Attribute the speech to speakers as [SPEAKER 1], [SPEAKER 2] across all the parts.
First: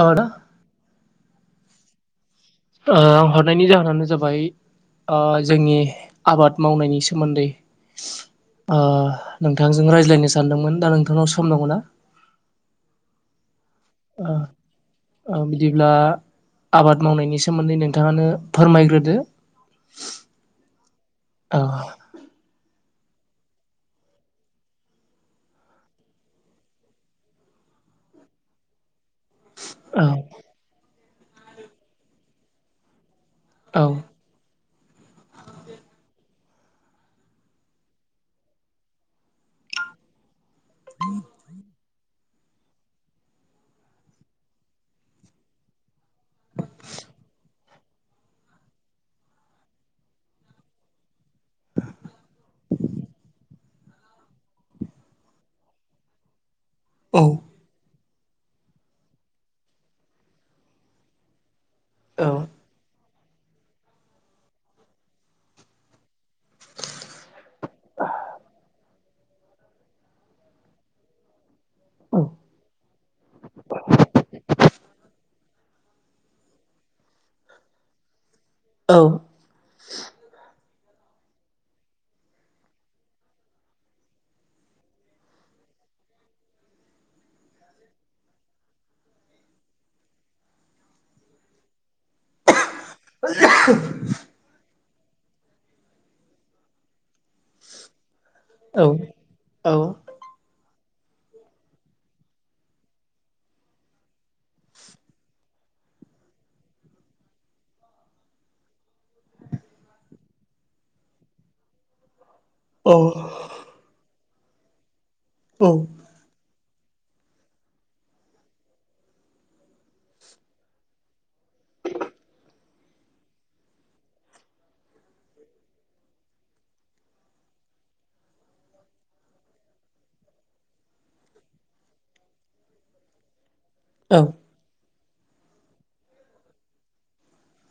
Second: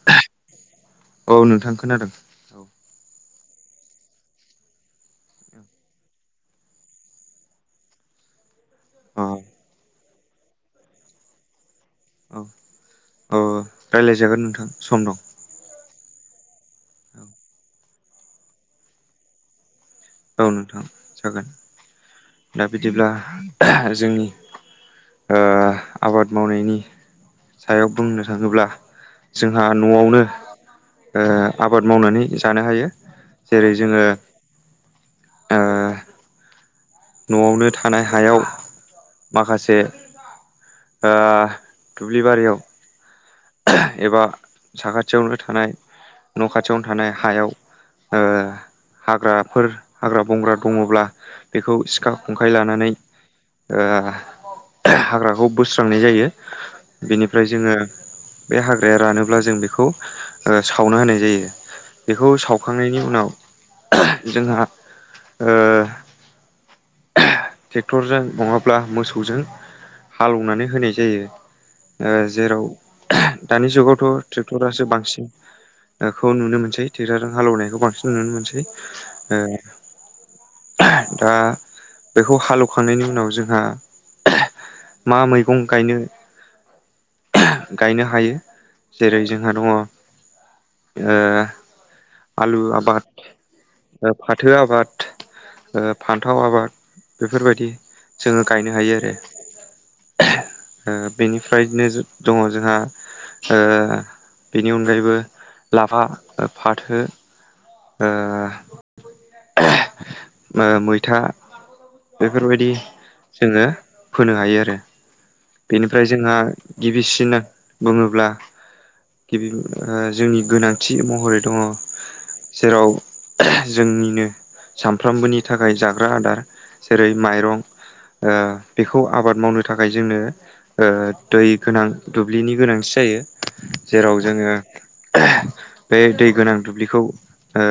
[SPEAKER 1] आ
[SPEAKER 2] औ नोंथां खोनादों
[SPEAKER 1] आं हरनायनि जाहोनानो जाबाय आ जोंनि आबाद मावनायनि सोमोन्दै ओ
[SPEAKER 2] औ अ
[SPEAKER 1] नोंथांजों रायज्लायनो सानदोंमोन दा नोंथांनाव सम दङ ना?
[SPEAKER 2] औ औ
[SPEAKER 1] ओ
[SPEAKER 2] रायज्लायजागोन नोंथां सम दं
[SPEAKER 1] ओ बिदिब्ला आबाद मावनायनि सोमोन्दै नोंथाङानो फोरमायग्रोदो
[SPEAKER 2] औ नोथां
[SPEAKER 1] औ
[SPEAKER 2] बिदिब्ला हा जोंनि ओ आबाद मावनायनि सायाव बुंनो थाङोब्ला जोंहा
[SPEAKER 1] औ
[SPEAKER 2] न'आवनो आबाद मावनानै जानो हायो जेरै
[SPEAKER 1] औ
[SPEAKER 2] जोङो ओ न'आवनो थानाय हायाव माखासे ओ दुब्लि बारियाव ओह एबा साखाथियावनो थानाय न' खाथियावनो थानाय हायाव ओ हाग्राफोर हाग्रा बंग्रा दङब्ला बेखौ सिखा खंखाय लानानै ओ हो हाग्राखौ बोस्रांनाय जायो
[SPEAKER 1] औ
[SPEAKER 2] बेनिफ्राय जोङो बे हाग्राया रानोब्ला जों बेखौ सावना होनाय जायो बेखौ
[SPEAKER 1] औ
[SPEAKER 2] सावखांनायनि उनाव ओहो जोंहा ओ ओहो ट्रेक्टरजों नङाब्ला मोसौजों हालौनानै होनाय जायो ओ जेराव ओहो दानि जुगावथ' ट्रेक्टरासो बांसिन खौ नुनो मोनसै ट्रेक्टरजों हालौनायखौ बांसिन नुनो मोनसै
[SPEAKER 1] औ
[SPEAKER 2] ओहो दा बेखौ हालेवखांनायनि उनाव जोंहा ओहो मा मैगं गायनो [unintelligible] गायनो हायो जेरै जोंहा दङ ओ आलु आबाद, फाथो आबाद फान्थाव आबाद बेफोरबायदि जोङो गायनो
[SPEAKER 1] औ
[SPEAKER 2] हायो आरो
[SPEAKER 1] औ
[SPEAKER 2] हा ओ बेनिफ्रायनो दङ जोंहा ओ बेनि अनगायैबो लाफा, फाथो ओ ओहो मैथा बेफोरबायदि
[SPEAKER 1] औ
[SPEAKER 2] जोङो फोनो हायो आरो बेनिफ्राय जोंहा गिबिसिन बुङोब्ला गिबि जोंनि गोनांथि महरै दङ जेराव ओहो जोंनिनो सानफ्रोमबोनि थाखाय जाग्रा आदार जेरै माइरं ओ बेखौ आबाद मावनो थाखाय जोंनो ओ दै गोनां दुब्लिनि गोनांथि [unintelligible] जेराव
[SPEAKER 1] औ औ
[SPEAKER 2] जोङो ओहो बे दै गोनां दुब्लिखौ ओ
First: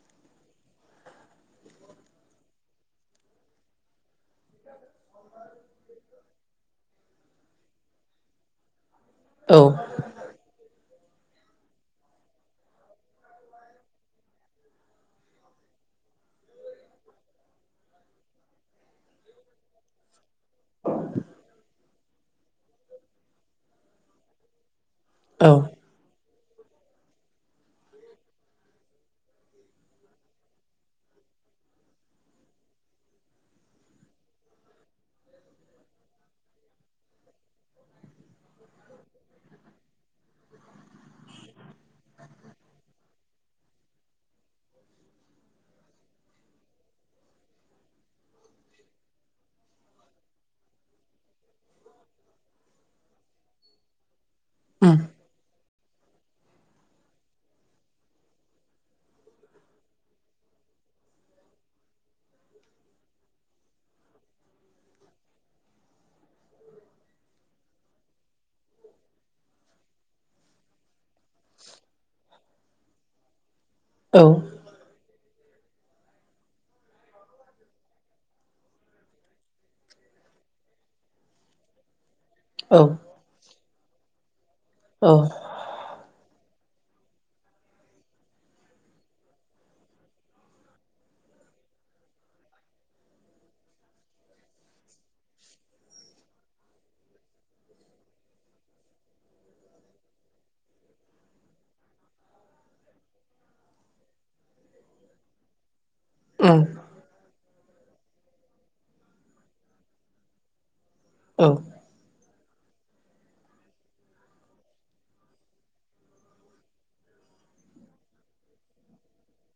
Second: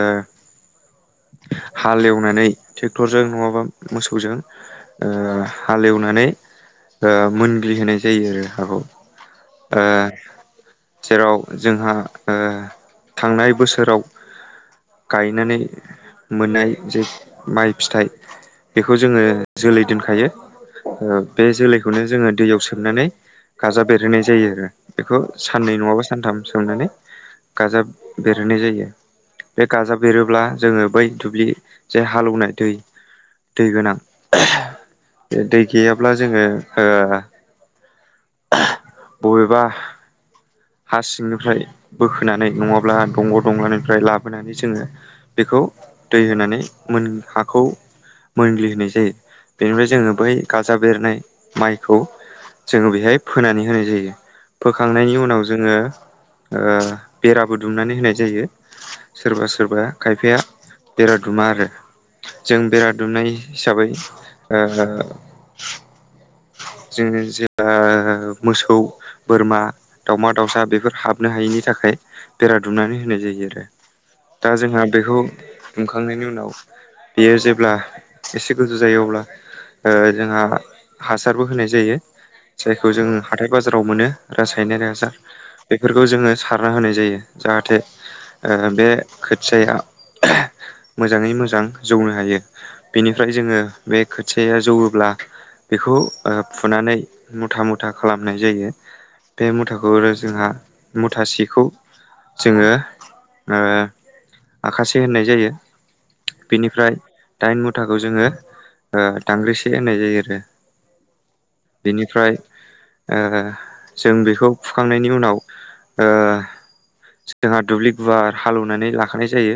[SPEAKER 1] [unintelligible]
[SPEAKER 2] हालेवनानै ट्रेक्टरजों नङाबा मोसौजों ओ हालेवनानै मोनग्लि होनाय जायो आरो हाखौ
[SPEAKER 1] औ
[SPEAKER 2] ओ जेराव जोंहा ओ थांनाय बोसोराव गायनानै मोननाय जे माइ फिथाइ बेखौ जोङो जोलै दोनखायो बे जोलैखौनो जोङो दैयाव सोमनानै गाजा बेरहोनाय जायो आरो बेखौ
[SPEAKER 1] औ
[SPEAKER 2] साननै नङाबा सानथाम सोमनानै गाजाब बेरहोनाय जायो बे गाजाब बेरोब्ला जोङो बै दुब्लि जे हालौनाय दै दै गोनां आहा [unintelligible] दै गैयाब्ला जोङो ओ आहा बबेबा हा सिंनिफ्राय बोखोनानै नङाब्ला दंग' दंलानिफ्राय लाबोनानै जोङो बे बेखौ दै होनानै मोन हाखौ मोनग्लि होनाय जायो बेनिफ्राय जोङो बै गाजा बेरनाय माइखौ जोङो बेहाय फोनानै होनाय जायो
[SPEAKER 1] उम
[SPEAKER 2] फोखांनायनि उनाव जोङो ओ बेराबो दुमनानै होनाय जायो सोरबा सोरबा खायफाया बेरा दुमा आरो। जों बेरा दुमनाय हिसाबै ओ जों जेब्ला मोसौ बोरमा दावमा दाउसा बेफोर हाब हाबनो हायिनि थाखाय बेरा दुनानै होनाय जायो आरो
[SPEAKER 1] औ
[SPEAKER 2] दा जोंहा बेखौ दुंखांनायनि उनाव बेयो जेब्ला एसे गोजौ जायो अब्ला ओ जोंहा हासारबो होनाय जायो
[SPEAKER 1] औ
[SPEAKER 2] जायखौ जों हाथाय बाजाराव मोनो रासायनारिक हासार बेफोरखौ जोङो सारना होनाय जायो जाहाथे ओ बे खोथियाया मोजाङै मोजां जौनो हायो। बेनिफ्राय जोङो बे खोथियाया जौवोब्ला बेखौ फुनानै मुथा मुथा खालामनाय जायो। बे मुथाखौ आरो जोंहा मुथा सेखौ जोङो ओ आखासे होननाय जायो।
[SPEAKER 1] उम
[SPEAKER 2] बेनिफ्राय दाइन मुथाखौ जोङो दांग्रिसे होननाय जायो आरो।
[SPEAKER 1] औ
[SPEAKER 2] बेनिफ्राय ओ जों बेखौ फुखांनायनि उनाव ओ जोंहा दुब्लि गुवार हालौवनानै लाखानाय जायो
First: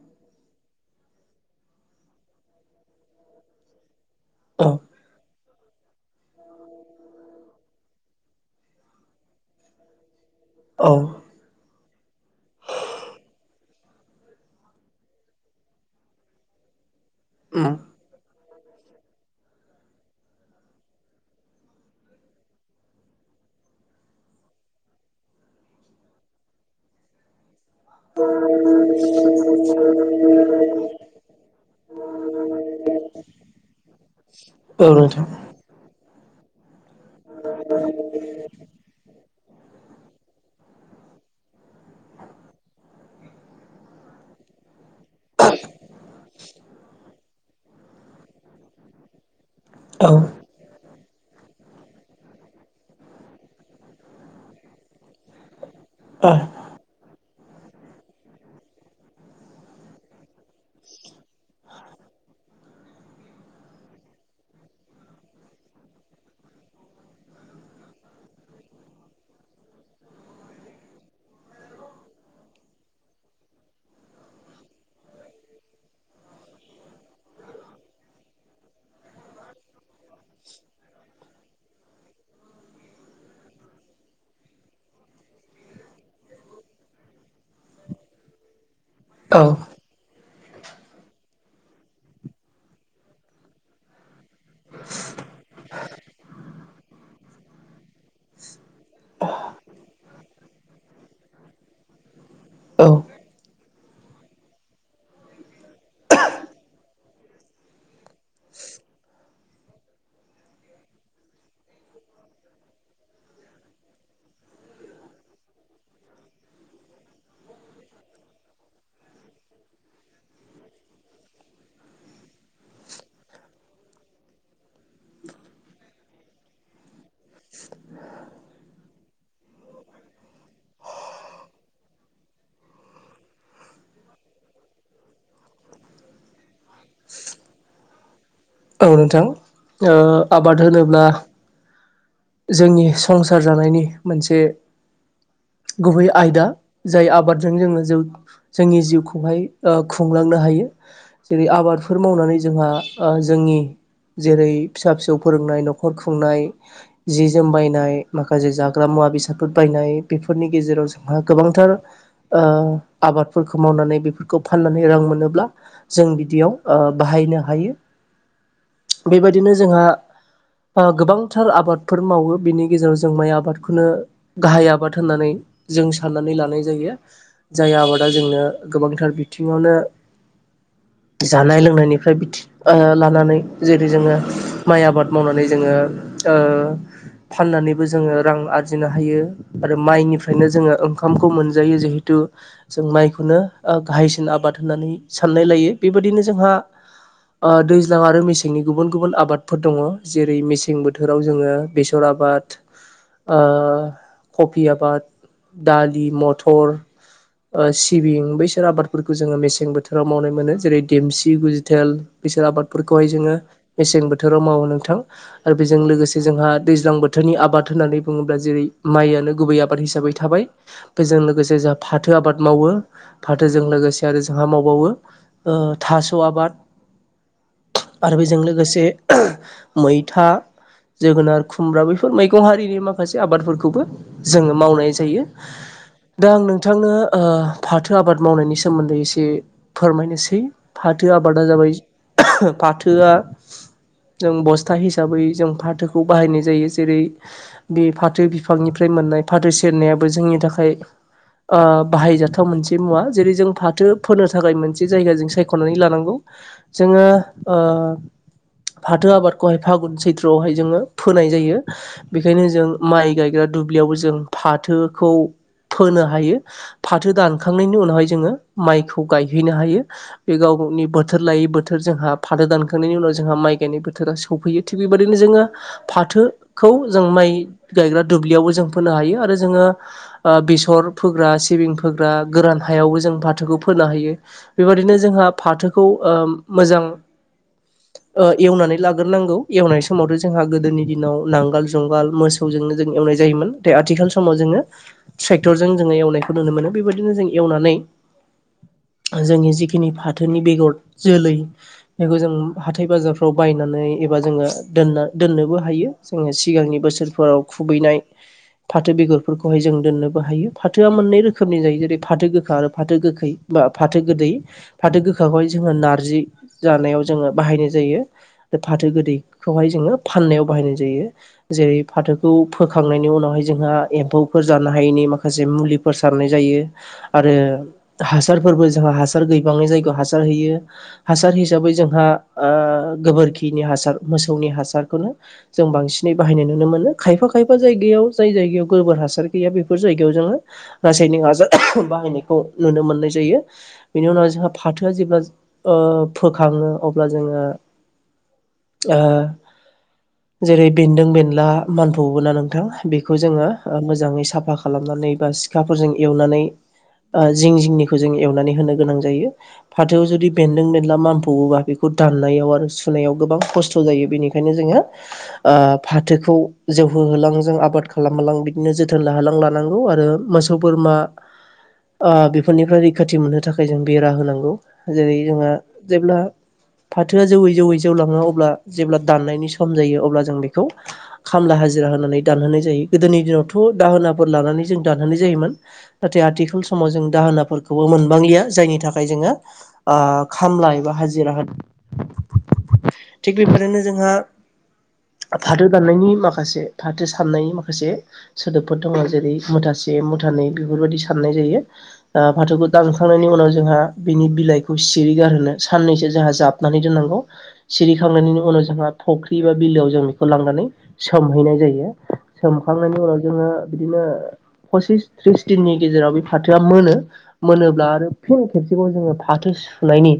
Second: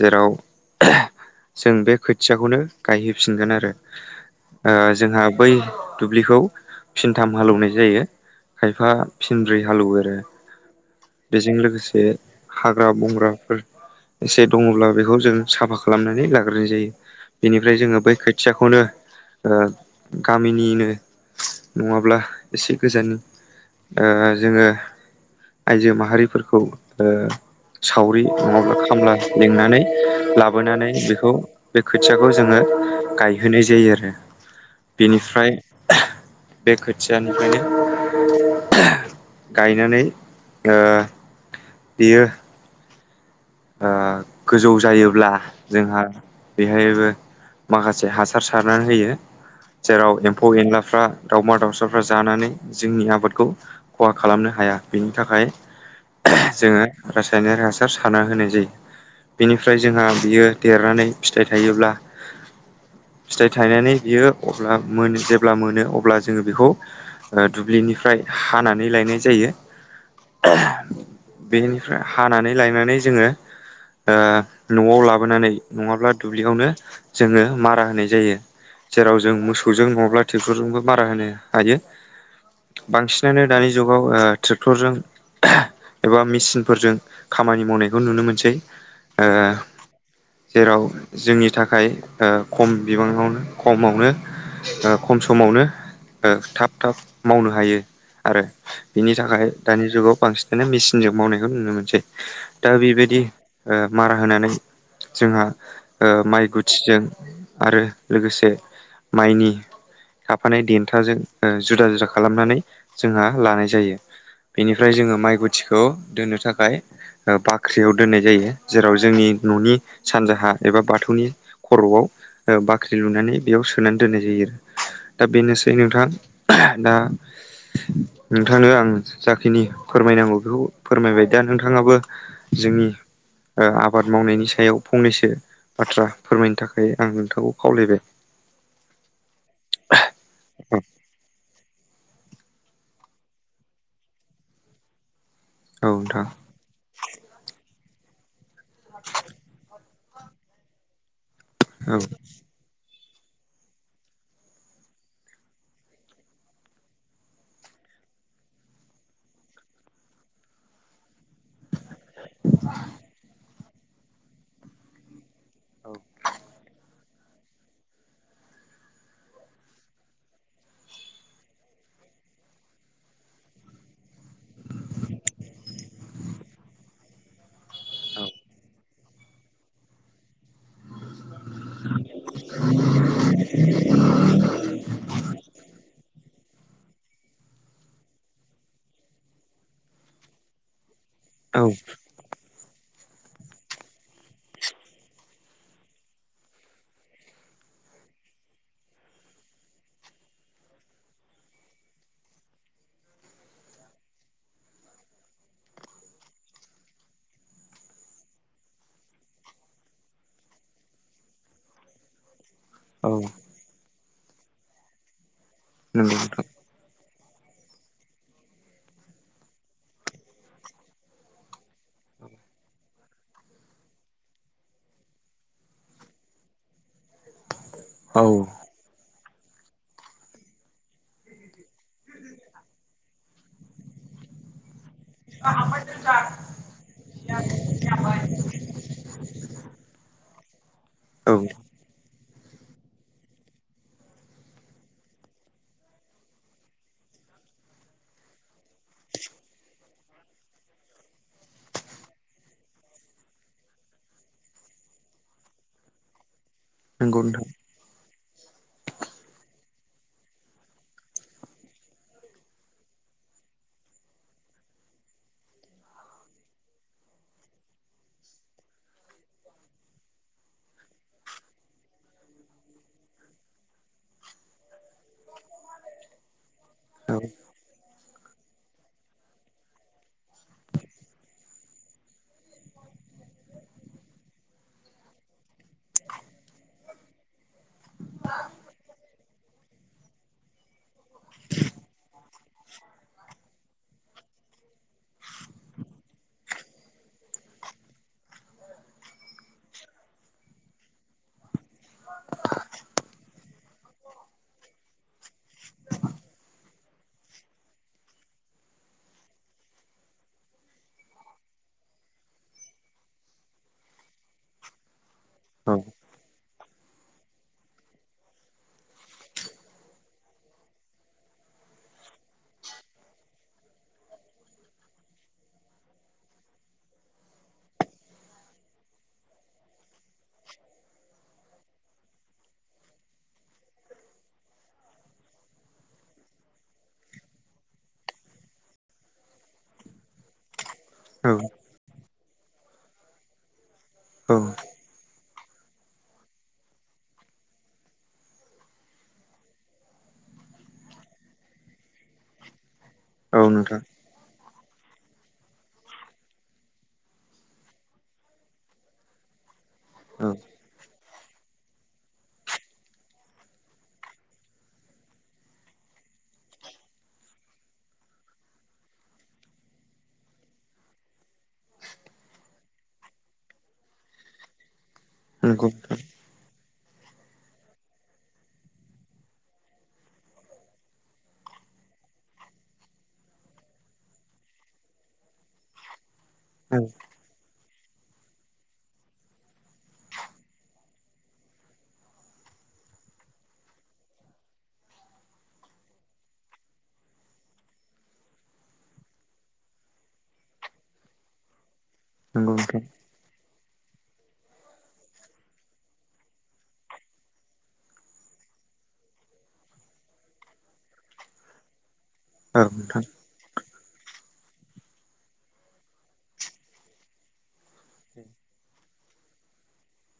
[SPEAKER 2] जेराव जों बे खोथियाखौनो गायहैफिनगोन आरो
[SPEAKER 1] औ
[SPEAKER 2] ओ जोंहा बै दुब्लिखौ फिनथाम हालौवनाय जायो। खायफा फिनब्रै हालेवो आरो
[SPEAKER 1] औ उम
[SPEAKER 2] बेजों लोगोसे बे हाग्रा बंग्राफोर एसे दङब्ला बेखौ जों साफा खालामनानै लाग्रोनाय जायो। बेनिफ्राय जोङो बे खोथियाखौनो ओ गामिनिनो नङाब्ला एसे गोजाननि ओ जोङो आइजो माहारिफोरखौ ओ सावरि नङाब्ला खामला लिंनानै लाबोनानै बेखौ बे खोथियाखौ जोङो गायहोनाय जायो आरो
[SPEAKER 1] औ नोंथां
[SPEAKER 2] बेनिफ्राय बे खोथियानिफ्रायनो गायनानै ओ बियो ओ गोजौ जायोब्ला जोंहा बेहायबो माखासे हासार सारनानै होयो। जेराव
[SPEAKER 1] औ
[SPEAKER 2] एम्फौ एनलाफ्रा दाउमा दाउसाफ्रा जानानै जोंनि आबादखौ खहा खालामनो हा हाया बेनि थाखाय जोङो रासायनिक हासार सारना होनाय बिनिफ्राय जोंहा बियो देरनानै फिथाइ थायोब्ला
[SPEAKER 1] [inaudible]
[SPEAKER 2] फिथाइ थायनानै बियो अब्ला मोनो जेब्ला मोनो अब्ला जोङो बेखौ दुब्लिनिफ्राय हानानै लायनाय जायो। बेनिफ्राय हानानै लायनानै जोङो
[SPEAKER 1] औ
[SPEAKER 2] ओ न'आव लाबोनानै नङाब्ला दुब्लियावनो जोङो मारा होनाय जायो। जेराव जों मोसौजों नङाब्ला ट्रेक्टरजोंबो मारा होनो हायो। बांसिनानो दानि जुगाव ओ ट्रेक्टरजों एबा मेचिनफोरजों खामानि मावनायखौ नुनो मोनसै ओ
[SPEAKER 1] औ
[SPEAKER 2] जेराव जोंनि थाखाय ओ खम बिबाङावनो खमावनो ओ खम समावनो ओ थाब थाब मावनो हायो। आरो बिनि थाखाय दानि जुगाव बांसिनानो मेसिनजों मावनायखौ नुनो मोनसै। दा
[SPEAKER 1] औ
[SPEAKER 2] बेबायदि ओ मारा होनानै जोंहा ओ माइ गुथिजों आरो लोगोसे माइनि थाफानाय देन्थाजों जुदा जुदा खालामनानै जोंहा लानाय जायो बेनिफ्राय जोङो माइ गुथिखौ दोननो थाखाय बाख्रियाव दोननाय जायो जेराव जोंनि न'नि सानजाहा एबा बाथौनि खर'आव बाख्रि लुनानै बेयाव सोनानै दोननाय जायो आरो दा बेनोसै नोंथां दा नोंथांनो आं जाखिनि फोरमायनांगौ बेखौ फोरमायबाय दा नोंथाङाबो जोंनि आबाद मावनायनि सायाव फंनैसो बाथ्रा फोरमायनो थाखाय आं नोंथांखौ खावलायबाय
[SPEAKER 1] औ नोंथां आबाद होनोब्ला जोंनि संसार जानायनि मोनसे
[SPEAKER 2] औ
[SPEAKER 1] गुबै
[SPEAKER 2] नोंथां
[SPEAKER 1] आयदा जाय आबादजों जोङो जोंनि जिउखौहाय खुंलांनो हायो जेरै आबादफोर मावनानै जोंहा जोंनि जेरै फिसा फिसौ फोरोंनाय न'खर खुंनाय जि जोम बायनाय माखासे जाग्रा मुवा बेसादफोर बायनाय बेफोरनि गेजेराव जों गोबांथार आबादफोरखौ मावनानै बेफोरखौ फाननानै रां मोनोब्ला जों बिदियाव बाहायनो हायो बेबायदिनो जोंहा गोबांथार आबादफोर मावो बिनि गेजेराव जों माइ आबादखौनो गाहाय आबाद होननानै जों साननानै लानाय जायो जाय आबादा जोंनो गोबांथार बिथिङावनो जानाय लोंनायनिफ्राय लानानै जेरै जोङो माइ आबाद मावनानै जोङो फाननानैबो जोङो रां आरजिनो हायो आरो माइनिफ्रायनो जोङो ओंखामखौ
[SPEAKER 2] औ
[SPEAKER 1] मोनजायो जिहेथु जों माइखौनो गाहायसिन आबाद होननानै साननाय लायो बेबायदिनो जोंहा दैज्लां आरो मेसें मेसेंनि गुबुन गुबुन आबादफोर दङ जेरै मेसें बोथोराव जोङो बेसर आबाद कफि आबाद दालि मथर सिबिं बैसोर आबादफोरखौ जोङो मेसें बोथोराव मावनाय मोनो जेरै देमसि गुजिथेल बैसोर आबाद फोरखौहाय
[SPEAKER 2] औ
[SPEAKER 1] जोङो मेसें बोथोराव मावो नोंथां आरो बेजों
[SPEAKER 2] नंगौ
[SPEAKER 1] लोगोसे जोंहा दैज्लां बोथोर फाथोनि आबाद होन्नानै बुङोब्ला जेरै माइनो गुबै आबाद हिसाबै थाबाय बेजों लोगोसे जोंहा फाथो आबाद मावो फाथोजों लोगोसे आरो जोंहा मावबावो थास' आबाद आरो बेजों लोगोसे मैथा जोगोनार खुमब्रा बेफोर मैगं हारिनि माखासे आबादफोरखौबो जोङो मावनाय जायो जायो दा आं नोंथांनो फाथो आबाद मावनायनि सोमोन्दै एसे फोरमायनोसै फाथो आबादा जाबाय फाथोआ जों बस्था हिसाबै जों फाथोखौ बाहायनाय जायो जेरै बे फाथो बिफांनिफ्राय मोननाय फाथो सेरनायाबो जोंनि थाखाय बाहायजाथाव मोनसे मुवा जेरै जों फाथो फोनो थाखाय मोनसे जायगा जों सायख'नानै लानांगौ जोङो
[SPEAKER 2] नोंथां
[SPEAKER 1] फाथो आबादखौहाय फागुन सैथ्रआवहाय जोङो फोनाय जायो बेखायनो जों माइ गायग्रा दुब्लियावबो जों फाथोखौ फोनो हायो फाथो दानखांनायनि उनावहाय जोङो माइखौ गायहैनो हायो बे गाव गावनि बोथोर लायै बोथोर जोंहा फाथो दानखांनायनि उनाव जोंहा माइ गायनाय बोथोरा सौफैयो थिग बेबायदिनो जोङो फाथो खौ जों माइ गायग्रा दुब्लियावबो जों फोनो हायो आरो जोङो बेसर फोग्रा सिबिं फोग्रा गोरान हायावबो जों जों फाथोखौ फोनो हायो बेबायदिनो जोंहा फाथोखौ मोजां एवनानै लाग्रोनांगौ एवनाय समावथ' जोंहा गोदोनि दिनाव नांगाल जंगाल मोसौजोंनो जों एवनाय जायोमोन द आथिखाल समाव जोङो ट्रेक्टर जों जोङो एवनायखौ नुनो मोनो बेबायदिनो जों एवनानै जोंनि जिखिनि फाथोनि बेगर जोलै बेखौ जों हाथाय बाजारफ्राव बायनानै एबा जोङो दोना दोननोबो हायो जोङो सिगांनि बोसोरफोराव खुबैनाय फाथो बेगरफोरखौहाय जों दोननोबो हायो फाथोआ मोननै रोखोमनि जायो। जेरै फाथो गोखा आरो फाथो गोखै बा फाथो गोदै फाथो गोखाखौहाय जोङो
[SPEAKER 2] औ नंगौ नोंथां औ
[SPEAKER 1] नारजि जानायाव जोङो बाहायनाय जायो फाथो गोदैखौहाय जोङो फाननायाव बाहायनाय जायो। जेरै फाथोखौ फोखांनायनि उनावहाय जोंहा एम्फौफोर जानो हायैनि माखासे मुलिफोर सारनाय जायो। आरो हासारफोरबो जों हासार गोबाङै जायगायाव हासार होयो हासार हिसाबै जोंहा गोबोरखिनि हासार मोसौनि हासारखौनो जों बांसिनै बाहायनाय नुनो मोनो खायफा खायफा जायगायाव जाय जायगायाव गोबोर हासार गैया बेफोर जायगायाव जोङो रासायनिक
[SPEAKER 2] औ
[SPEAKER 1] आजार बाहायनायखौ नुनो मोननाय जायो बेनि उनाव
[SPEAKER 2] औ
[SPEAKER 1] जोंहा फाथोआ जेब्ला ओ फोखाङो अब्ला जोङो ओ जेरै बेन्दों बेनला मोनफाबोना नोंथां। बेखौ
[SPEAKER 2] औ
[SPEAKER 1] जोङो
[SPEAKER 2] नोंथां
[SPEAKER 1] मोजाङै साफा खालामनानै बा सिखाफोरजों एवनानै जिं जिंनिखौ जों एवनानै होनो गोनां जायो फाथोआव जुदि
[SPEAKER 2] औ
[SPEAKER 1] बेदों बेनला मामफबोबा बेखौ दान्नायाव आरो सुनायाव गोबां खस्थ' जायो बेनिखायनो जोङो फाथोखौ जौहो होहोलां जों आबाद खालामहोलां बिदिनो जोथोन लाहोलां लानांगौ आरो मोसौ बोरमा बेफोरनिफ्राय रैखाथि मोननो थाखाय जों बेरा होनांगौ जेरै जोंहा
[SPEAKER 2] [unintelligible]
[SPEAKER 1] जेब्ला
[SPEAKER 2] [inaudible]
[SPEAKER 1] फाथोआ जौयै जौयै जौलाङो अब्ला जेब्ला दाननायनि सम जायो अब्ला जों बेखौ खामला हाजि- रा होनानै दानहोनाय जायो गोदोनि दिनावथ' दाहोनाफोर लानानै जों दानहोनाय जायोमोन। नाथाय आथिखाल
[SPEAKER 2] औ नंगौ
[SPEAKER 1] समाव जों दाहोनाफोरखौबो मोनबांलिया जायनि थाखाय जोङो। खामला एबा हाजिरा हो थिग बेफोरनो जोंहा फाथो दाननायनि माखासे फाथो साननायनि माखासे सोदोबफोर दङ जेरै मुथा मुथानै बेफोरबायदि साननाय जायो फाथोखौ
[SPEAKER 2] नोंथां
[SPEAKER 1] दानखांनायनि उनाव जोंहा बिनि बिलाइखौ सिरि गारो साननैसो जोंहा जाबनानै दोननांगौ। सिरिखांनायनि उनाव जोंहा फख्रि बा बिलोआव जों बेखौ लांनानै सोमहैनाय जायो।
[SPEAKER 2] औ
[SPEAKER 1] सोमखांनायनि
[SPEAKER 2] नोंथां
[SPEAKER 1] उनाव जोङो बिदिनो फसिस थ्रिस दिननि गेजेराव बे फाथोआ मोनो मोनोब्ला आरो फिन खेबसेबाव जोङो फाथो फुनायनि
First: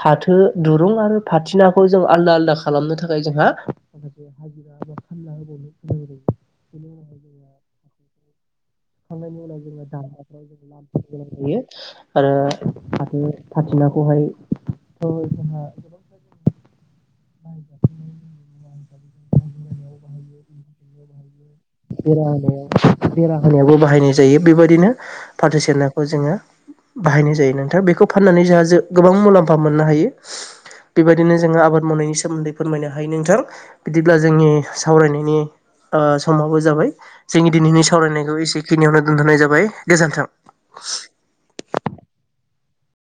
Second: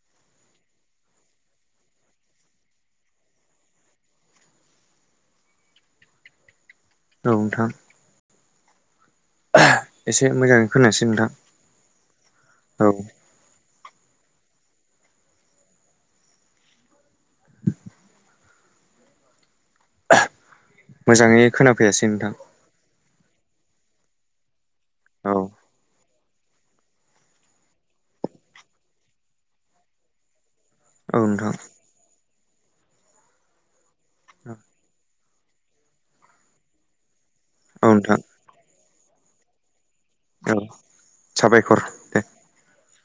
[SPEAKER 1] फाथो दुरुं आरो फथिनाखौ जों आलदा आलदा खालामनो थाखाय जोंहा हाजिरा एबा खामला होबावनो गोनां जायो।
[SPEAKER 2] औ नोंथां।
[SPEAKER 1] खामानि
[SPEAKER 2] एसे मोजाङै खोनायासै नोंथां
[SPEAKER 1] मावनाय [unintelligible]
[SPEAKER 2] औ
[SPEAKER 1] [inaudible] बेहायथ' जोंहा गोबां [inaudible] [unintelligible]
[SPEAKER 2] मोजाङै खोनाफैयासै
[SPEAKER 1] बेरा
[SPEAKER 2] नोंथां
[SPEAKER 1] होनाय बेरा होनायावो बाहायनाय जायो बेबायदिनो
[SPEAKER 2] औ
[SPEAKER 1] फाथो सेरनाखौ जोङो बाहायनाय जायो नोंथाङा बेखौ फाननानै जोंहा गोबां मुलाम्फा मोननो हायो।
[SPEAKER 2] औ
[SPEAKER 1] बेबायदिनो
[SPEAKER 2] नोंथां
[SPEAKER 1] जोङो आबाद मावनायनि सोमोन्दै फोरमायनो हायो नोंथां। बिदिब्ला जोंनि सावरायनायनि समावबो जोंनि दिनैनि
[SPEAKER 2] औ नोंथां
[SPEAKER 1] सावरायनायखौ एसेखिनियावनो दोनथ'नाय जाबाय गोजोन्थों।
[SPEAKER 2] औ साबायखर दे।